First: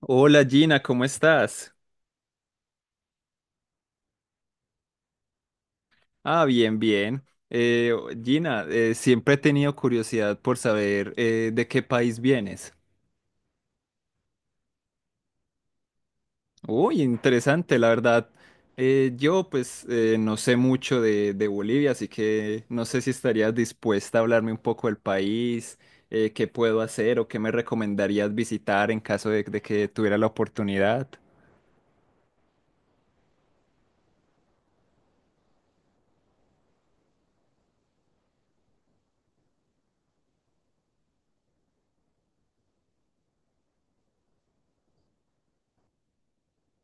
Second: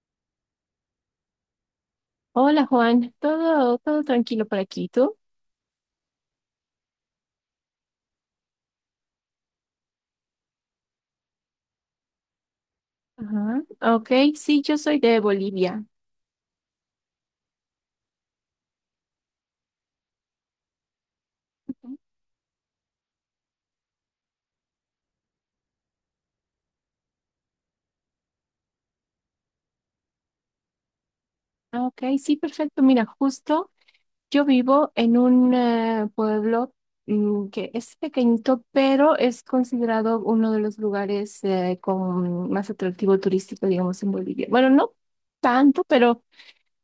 Hola Gina, ¿cómo estás? Hola Juan, todo tranquilo por aquí, ¿tú? Ah, bien, bien. Eh, Gina, siempre he tenido curiosidad por saber de qué país vienes. Ajá. Ok, sí, yo soy de Bolivia. Uy, interesante, la verdad. Yo pues no sé mucho de Bolivia, Ujú. así que no sé si estarías dispuesta a hablarme un poco del país, qué puedo hacer o qué me recomendarías visitar en caso de que tuviera la oportunidad. Ok, sí, perfecto. Mira, justo yo vivo en un pueblo que es pequeñito, pero es considerado uno de los lugares con más atractivo turístico, digamos, en Bolivia. Bueno, no tanto, pero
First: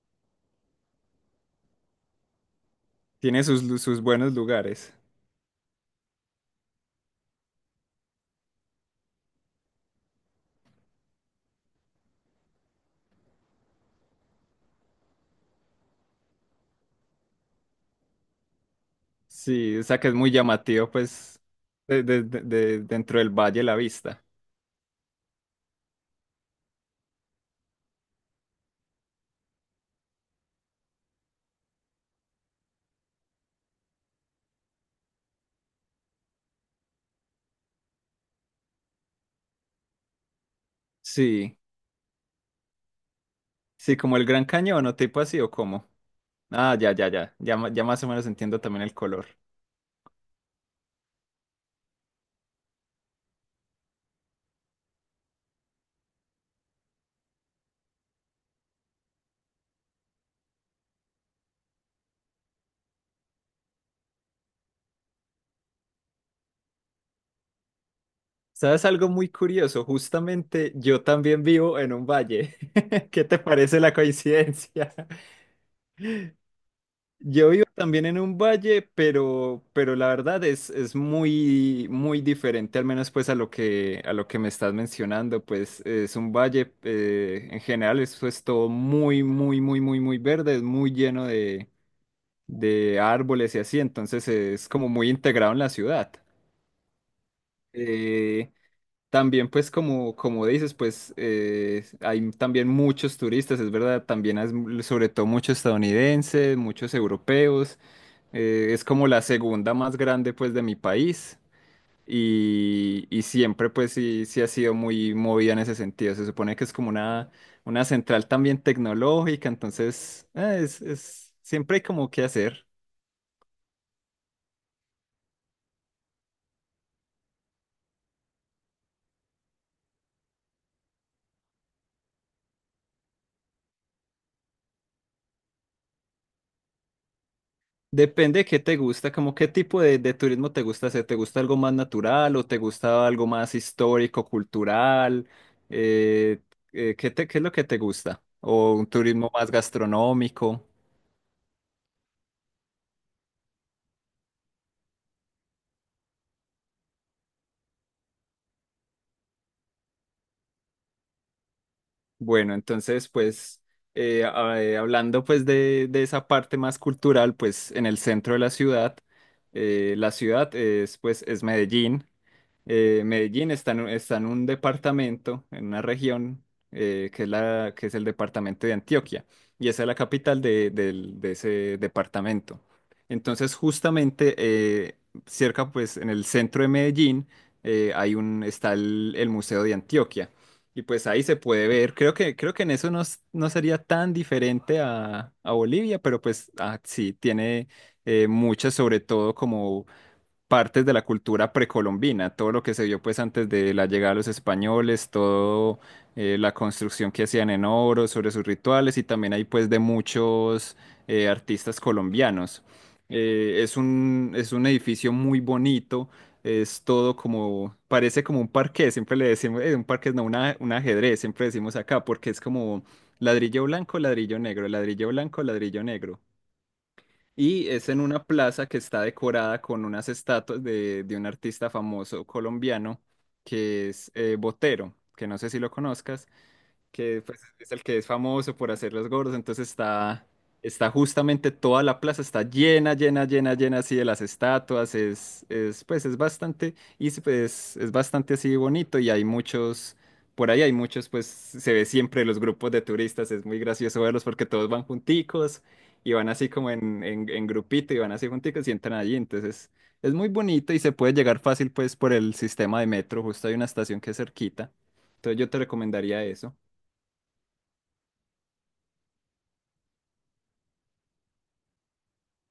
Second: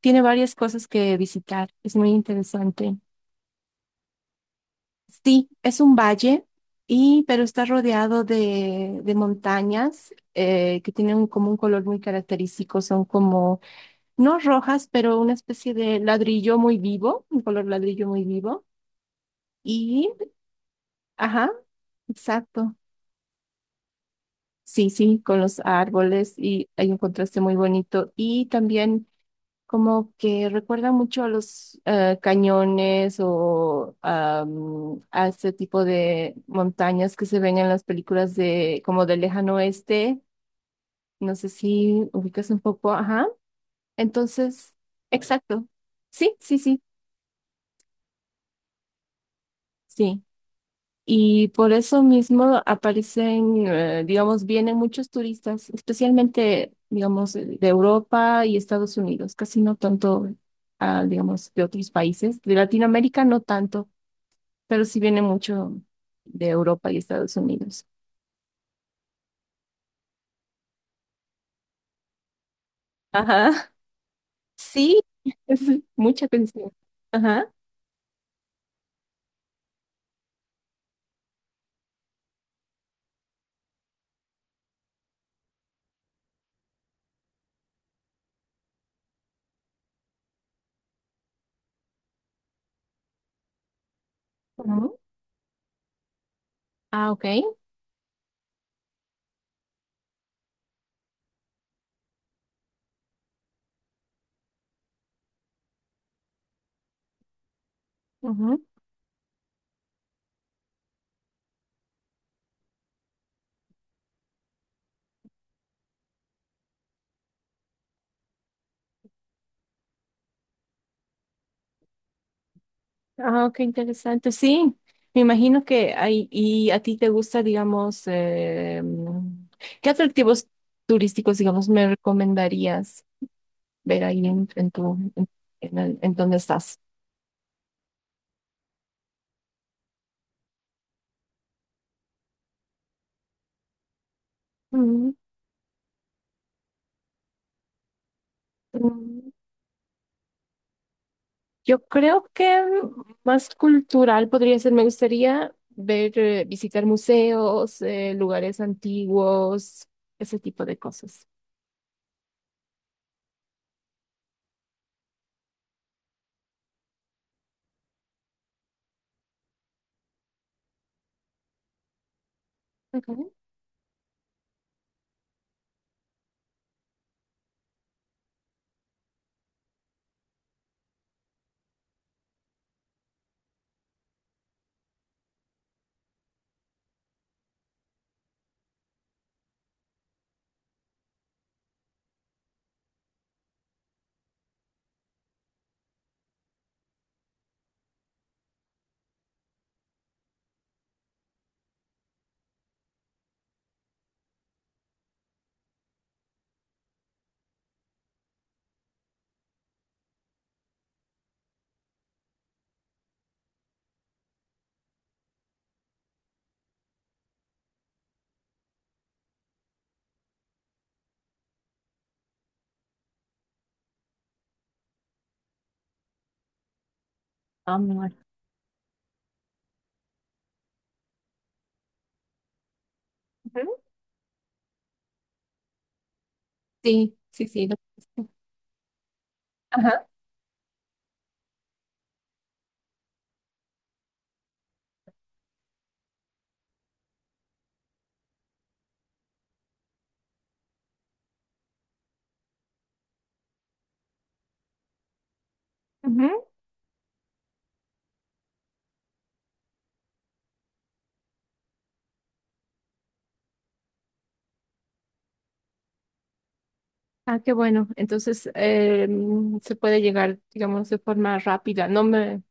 tiene varias cosas que visitar. Es muy interesante. Tiene sus buenos lugares. Sí, es un valle, y, pero está rodeado de montañas que tienen como un color muy característico, son como, no rojas, pero una especie de ladrillo muy vivo, un color ladrillo muy vivo. Sí, o sea Y, que es muy llamativo, pues, ajá, exacto. Dentro del valle la vista. Sí, sí, con los árboles y hay un contraste muy bonito. Y también como que recuerda mucho a los cañones o a ese tipo de montañas que se ven en las películas de como del lejano oeste. No sé Sí, si ubicas un poco, ajá. sí, como el Gran Entonces, Cañón o tipo así o exacto. como. Sí, sí, Ah, sí, ya más o menos entiendo también el color. sí. Y por eso mismo aparecen, digamos, vienen muchos turistas, especialmente, digamos, de Europa y Estados Unidos, casi no tanto, digamos, de otros países. De Latinoamérica no tanto, pero sí viene mucho de Europa y Estados Unidos. ¿Sabes algo muy curioso? Justamente yo también vivo en un valle. ¿Qué te Ajá. parece la coincidencia? Sí, es mucha atención. Yo Ajá. vivo también en un valle, pero la verdad es muy, muy diferente, al menos pues a a lo que me estás mencionando, pues es un valle, en general eso es todo muy verde, es muy lleno de árboles y así, entonces es como Ujú. muy integrado en la ciudad. Ah, ok. Eh, también pues como, como dices, pues hay también muchos turistas, es verdad, también hay sobre todo muchos estadounidenses, muchos europeos. Ujú. Es como la segunda más grande pues de mi país y siempre pues sí, sí ha sido muy movida en ese sentido. Se supone que es como una central también tecnológica, entonces siempre hay como que hacer. Ah, qué interesante. Sí, me imagino que hay, y a ti te gusta, digamos, ¿qué atractivos turísticos, digamos, me recomendarías ver ahí en tu, en el- en donde estás? Depende de qué te gusta, como qué tipo de turismo te gusta hacer. ¿Te gusta algo más natural o te gusta algo más histórico, cultural? Eh, ¿Qué qué es lo que te gusta? ¿O un Ujú. turismo más gastronómico? Yo creo que más cultural podría ser. Me gustaría ver, visitar museos, lugares antiguos, ese tipo de cosas. Bueno, entonces, pues, hablando pues de esa parte más cultural, pues en el centro de la ciudad es pues es Medellín, Ujú. Medellín está en un departamento, en una región, que es que es el departamento de Antioquia, y esa es la capital de ese departamento. Entonces, justamente cerca, pues, en el centro de Medellín, hay está el Museo de Antioquia. Y pues ahí se puede ver, creo que en eso no, no sería tan diferente a Bolivia, pero pues ah, sí, tiene muchas, sobre todo como partes de la cultura precolombina, todo lo que se vio pues antes de la llegada de los españoles, todo la construcción que hacían en oro sobre sus rituales y también hay pues de muchos artistas colombianos. Es un edificio muy bonito, es todo como, parece como un parqué, siempre le decimos, un parqué no, un ajedrez, siempre decimos acá, porque es como ladrillo blanco, ladrillo negro, ladrillo blanco, ladrillo negro. Y Ah, es en bueno. una plaza que está decorada con unas estatuas de un artista famoso colombiano Ujú. que es Botero, que no sé si lo conozcas Sí, que pues, sí, sí. es lo- el que es famoso por hacer los gordos, Ajá. Está justamente toda la plaza, está llena así de las estatuas, es pues es bastante, y pues es bastante así bonito y hay muchos, por ahí hay muchos, pues se ve siempre los grupos de turistas, es muy gracioso verlos porque todos van junticos y van Ujú. así como en grupito y van así junticos y entran allí, entonces es muy bonito y se puede llegar fácil pues por el sistema de metro, justo hay una estación que es cerquita, entonces yo te recomendaría eso. Ah, qué bueno. Entonces, se puede llegar, digamos, de forma rápida.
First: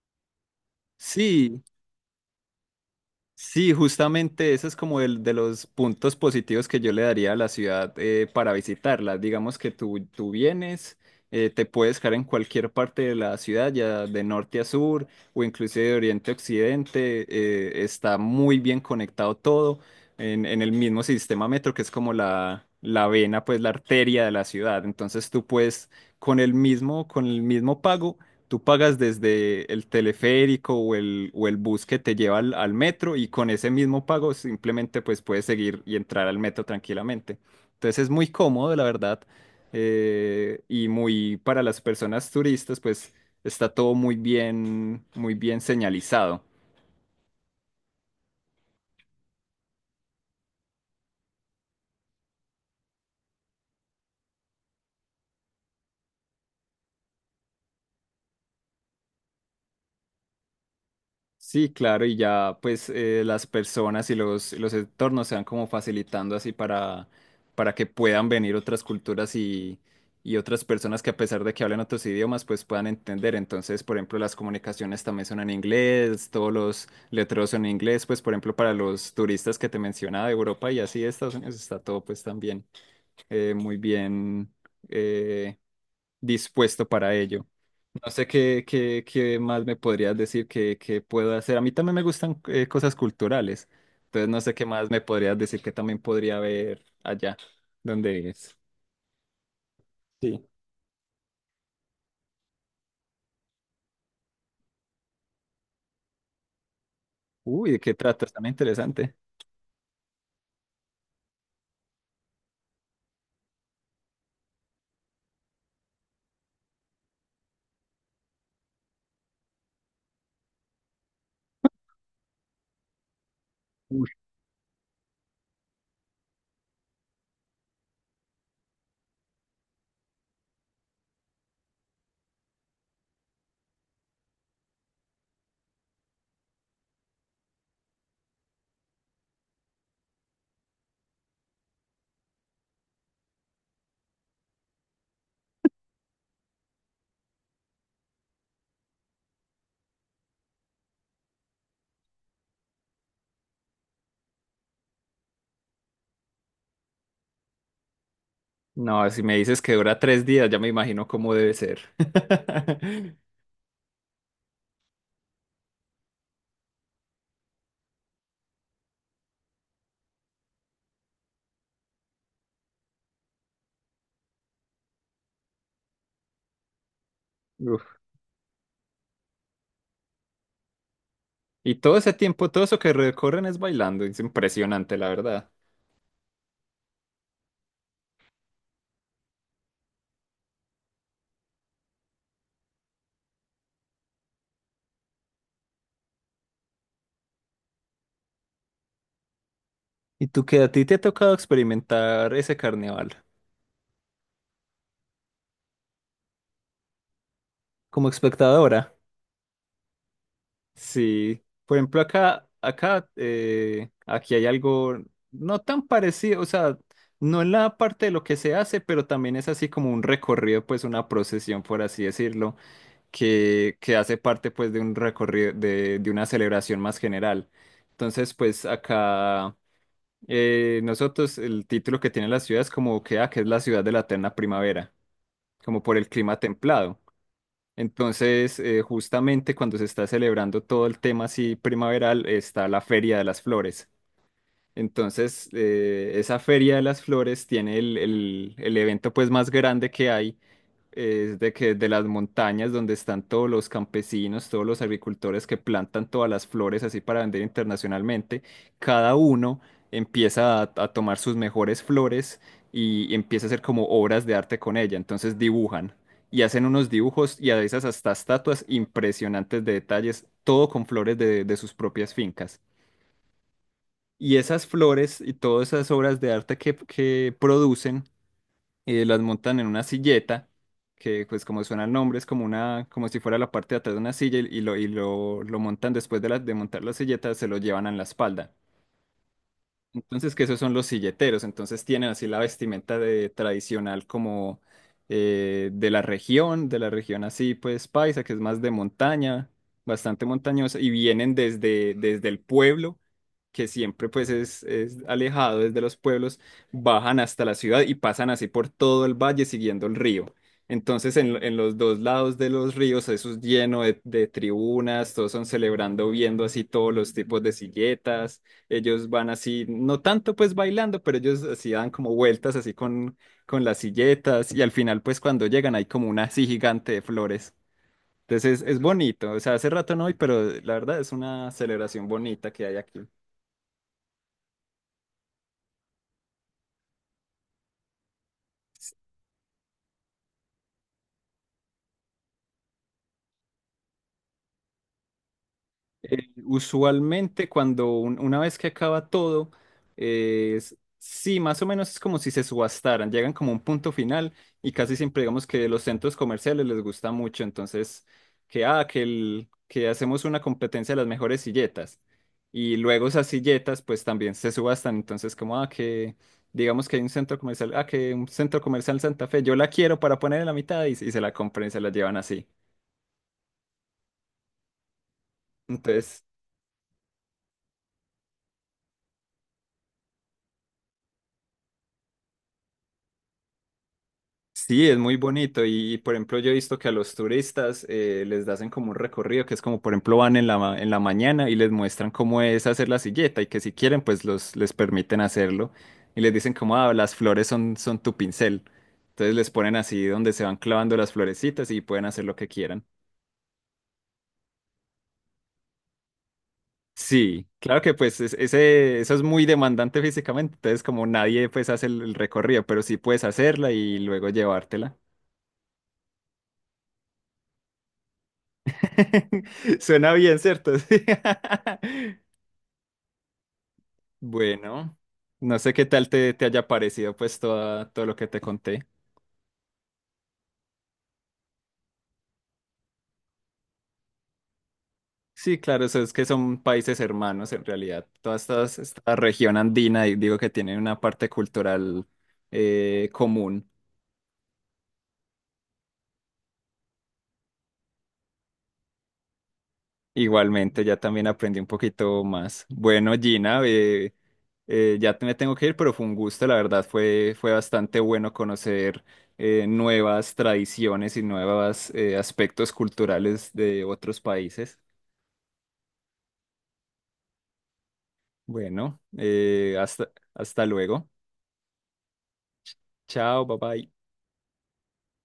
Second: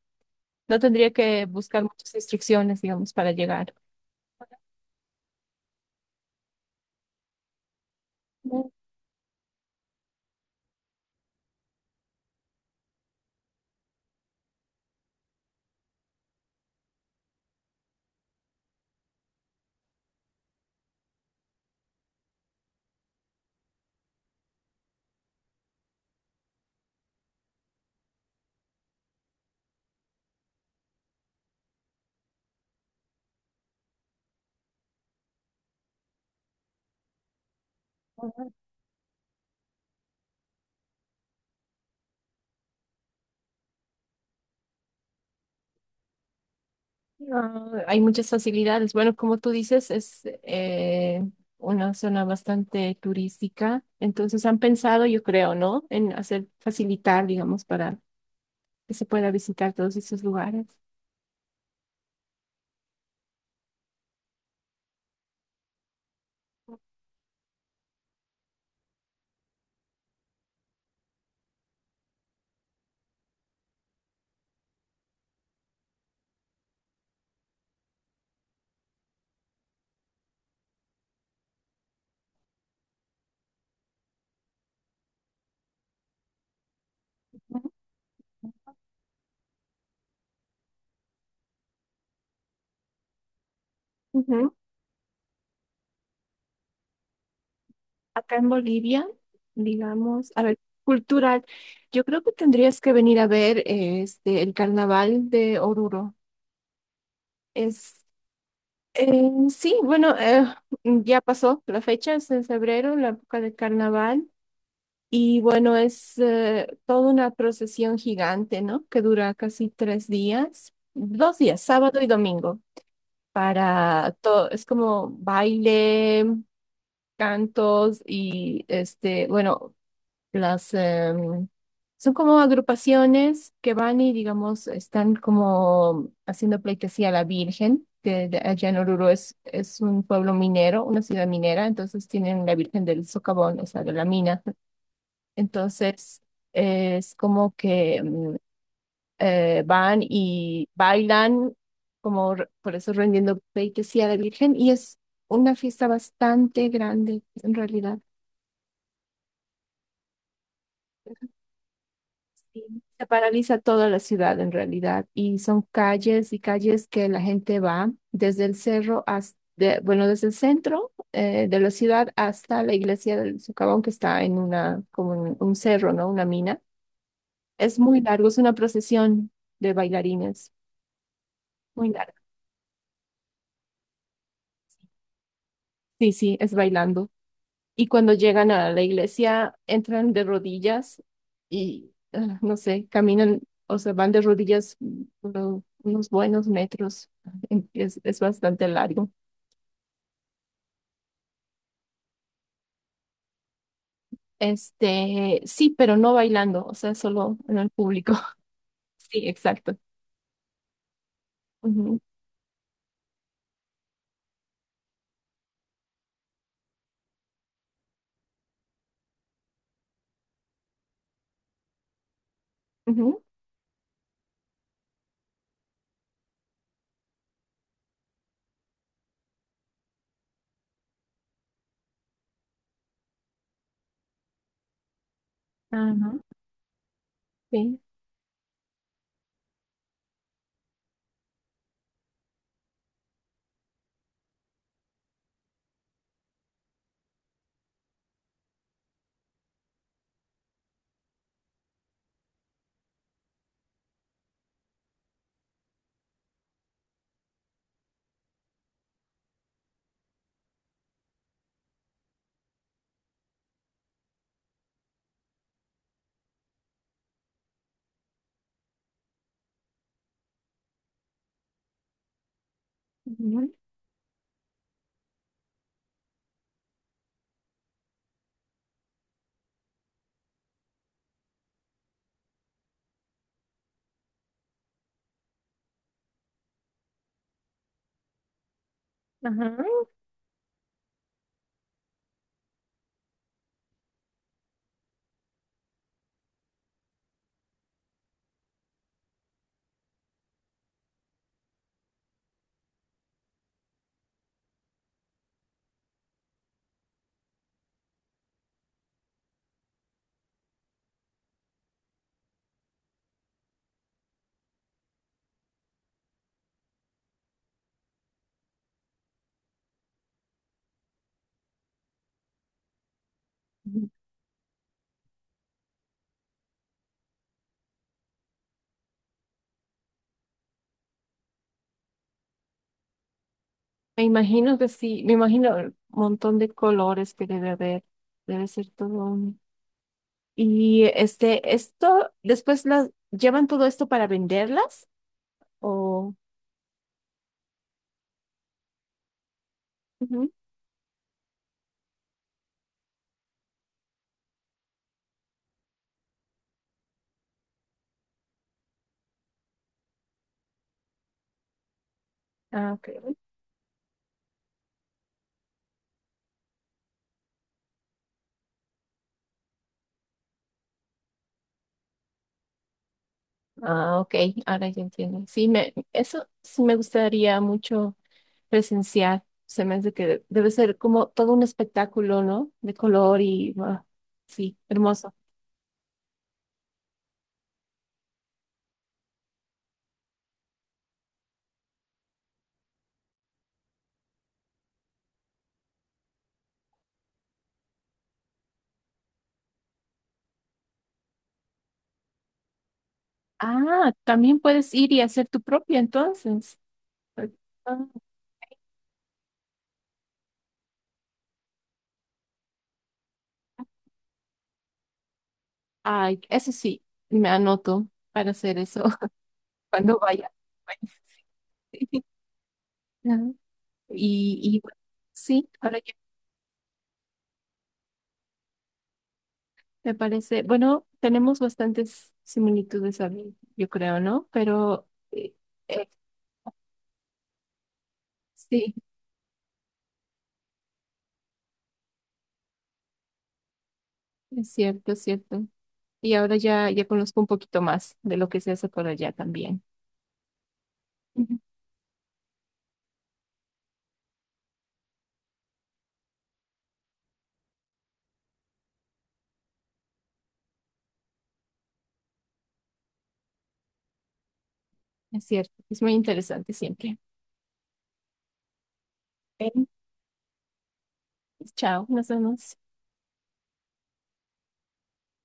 No tendría que Sí, buscar muchas instrucciones, digamos, para sí, llegar. justamente eso es como el de los puntos positivos que yo le daría a la ciudad para visitarla. Digamos que tú vienes, te puedes quedar en cualquier parte de la ciudad, ya de norte a sur o inclusive de oriente a occidente, está muy bien conectado todo en el mismo sistema metro que es como la vena, pues la arteria de la ciudad. Entonces tú puedes con el mismo pago. Tú pagas desde el teleférico o el bus que te lleva al metro y con ese mismo pago simplemente pues puedes seguir y entrar al metro tranquilamente. Entonces es muy cómodo, la verdad, y muy para las personas turistas pues está todo muy bien señalizado. Ah, hay muchas facilidades. Bueno, como tú dices, es una zona bastante turística, entonces han pensado, yo creo, ¿no? En hacer facilitar, digamos, para que se pueda visitar todos esos lugares. Sí, claro, y ya pues las personas y los entornos se van como facilitando así para que puedan venir otras culturas y otras personas que a pesar de que hablen otros idiomas pues puedan entender. Entonces, por ejemplo, las comunicaciones también son en inglés, todos los letreros son en inglés, pues por ejemplo para los turistas que te mencionaba de Europa y así de Estados Unidos está todo pues también muy bien eh, dispuesto para ello. Ujú. No sé qué más me podrías decir que puedo hacer. A mí también me gustan cosas culturales. Entonces no Ujú. sé qué más me podrías decir que también podría ver allá donde Acá en es. Bolivia, digamos, a Sí. ver, cultural, yo creo que tendrías que venir a ver el carnaval de Oruro. Uy, ¿de qué Es trata? Está muy interesante. Sí, bueno, ya pasó la fecha, es en febrero, la época del carnaval. Y bueno, es toda una procesión gigante, ¿no? Que dura casi tres días, dos días, sábado y domingo, Uy. para todo, es como baile, cantos y este, bueno, las son como agrupaciones que van y digamos están como haciendo pleitesía a la Virgen, allá en Oruro es un pueblo minero, una ciudad minera, entonces tienen la Virgen del Socavón, o sea, de la mina entonces, es como que van y bailan, por eso rendiendo pleitesía a la Virgen, y es una fiesta bastante grande, en realidad. No, si me dices que dura tres días, ya me imagino cómo debe ser. Sí. Se paraliza toda la ciudad, en realidad, y son calles y calles que la gente va desde el cerro hasta, bueno, desde el centro de la ciudad hasta la iglesia del Socavón, que está en una, como en un cerro, ¿no? Una mina. Es Uf. muy largo, es una procesión de bailarines. Y Muy todo larga. ese tiempo, todo eso que recorren es bailando. Es impresionante, la verdad. Sí, sí, es bailando. Y cuando llegan a la iglesia, entran de rodillas y, ah, no sé, caminan, o sea, van de rodillas unos buenos metros. Es bastante largo. ¿Y tú qué a ti te ha tocado experimentar ese carnaval Este, sí, pero no bailando, o sea, solo en el como público. espectadora? Sí, exacto. Sí, por Ujú, ejemplo, aquí hay algo no tan parecido, o sea, no en la parte de lo que se hace, pero también es así como un recorrido, pues una procesión, por así decirlo, ujú, que hace parte pues de un recorrido, de una celebración más general. Entonces, pues acá nosotros, el título que tiene la ciudad es como que, ah, que es la ciudad de la eterna primavera, como por el ajá, clima templado. sí, Entonces, justamente cuando se está celebrando todo el tema así primaveral, está la Feria de las Flores. Entonces, esa Feria de las Flores tiene el evento pues más grande que hay, es de que de las montañas donde están todos los campesinos, todos los agricultores que plantan todas las flores así para vender internacionalmente, cada uno empieza a tomar sus mejores flores y empieza a hacer como obras de arte con ella. Entonces dibujan y hacen unos dibujos y a veces hasta estatuas impresionantes de detalles, todo con flores de sus propias fincas. ujú, Y esas flores y todas esas obras de arte que producen las montan en una silleta, que pues como suena el nombre, es como una, como si fuera la parte de atrás de una silla lo montan después de, de montar la silleta, se lo llevan en la espalda. ajá. Entonces, que esos son los silleteros, entonces tienen así la vestimenta de tradicional como de la región así pues paisa, que es más de montaña, bastante montañosa, y vienen desde el pueblo que siempre pues es alejado desde los pueblos, bajan hasta la ciudad y pasan así por todo el valle siguiendo el río. Entonces en los dos lados de los ríos eso es lleno de tribunas, todos son celebrando, viendo así todos los tipos de silletas, ellos van así, no tanto pues bailando, pero ellos así dan como vueltas así con las Ujú. silletas y al final pues cuando llegan hay como una así gigante de flores. Entonces es bonito, o sea, hace rato no voy, pero la verdad es una celebración bonita que hay aquí. Me imagino que sí, me imagino el montón de colores que debe haber. Debe ser todo. Y este, esto, después las llevan todo esto para venderlas o... Usualmente cuando una vez que acaba todo, Ujú. Sí, más o menos es como si se subastaran, llegan como a un punto final y casi siempre digamos que los centros comerciales les gusta mucho, entonces que, ah, que, el- que hacemos una competencia de las mejores silletas Ah, y luego ok. esas silletas pues también se subastan, entonces como, ah, que digamos que hay un centro comercial, ah, que un centro comercial Santa Fe, yo la quiero para poner en la mitad y se la compran y se la llevan así. Ah, ok, ahora ya entiendo. Sí, me, Entonces, eso sí me gustaría mucho presenciar. Se me hace que debe ser como todo un espectáculo, ¿no? De color y ah, sí, sí, es hermoso. muy bonito y, por ejemplo yo he visto que a los turistas les hacen como un recorrido que es como por ejemplo van en en la mañana y les muestran cómo es hacer la silleta y que si quieren les permiten hacerlo y les dicen como ah, las flores son tu pincel. Entonces les ponen así donde se van clavando las florecitas y pueden hacer lo que quieran. Ah, también puedes ir y hacer tu propia entonces. Sí, Ah, claro que pues eso es muy demandante físicamente, entonces como nadie pues hace el recorrido, pero sí puedes hacerla y luego llevártela. ay, eso sí, me anoto para hacer eso cuando Suena vaya. bien, ¿cierto? Sí. Sí. Y bueno, Bueno, sí, no sé ahora qué ya tal te haya parecido pues todo lo que te conté. me parece, bueno, tenemos bastantes similitudes, Abby, yo creo, ¿no? Pero Sí, claro, eh, eso es que son países hermanos en realidad. Toda sí, esta región andina, y digo que tiene una parte cultural común. es cierto, es cierto. Y ahora ya, ya conozco un poquito más de lo que se hace por allá también. Igualmente, ya también Ujú. aprendí un poquito más. Bueno, Gina, me tengo que ir, pero fue un gusto, la verdad, fue bastante bueno conocer nuevas tradiciones y nuevos aspectos culturales de otros países. Es cierto, es muy interesante siempre. Bueno, Ven, hasta luego. chao, nos vemos. Chao, bye bye.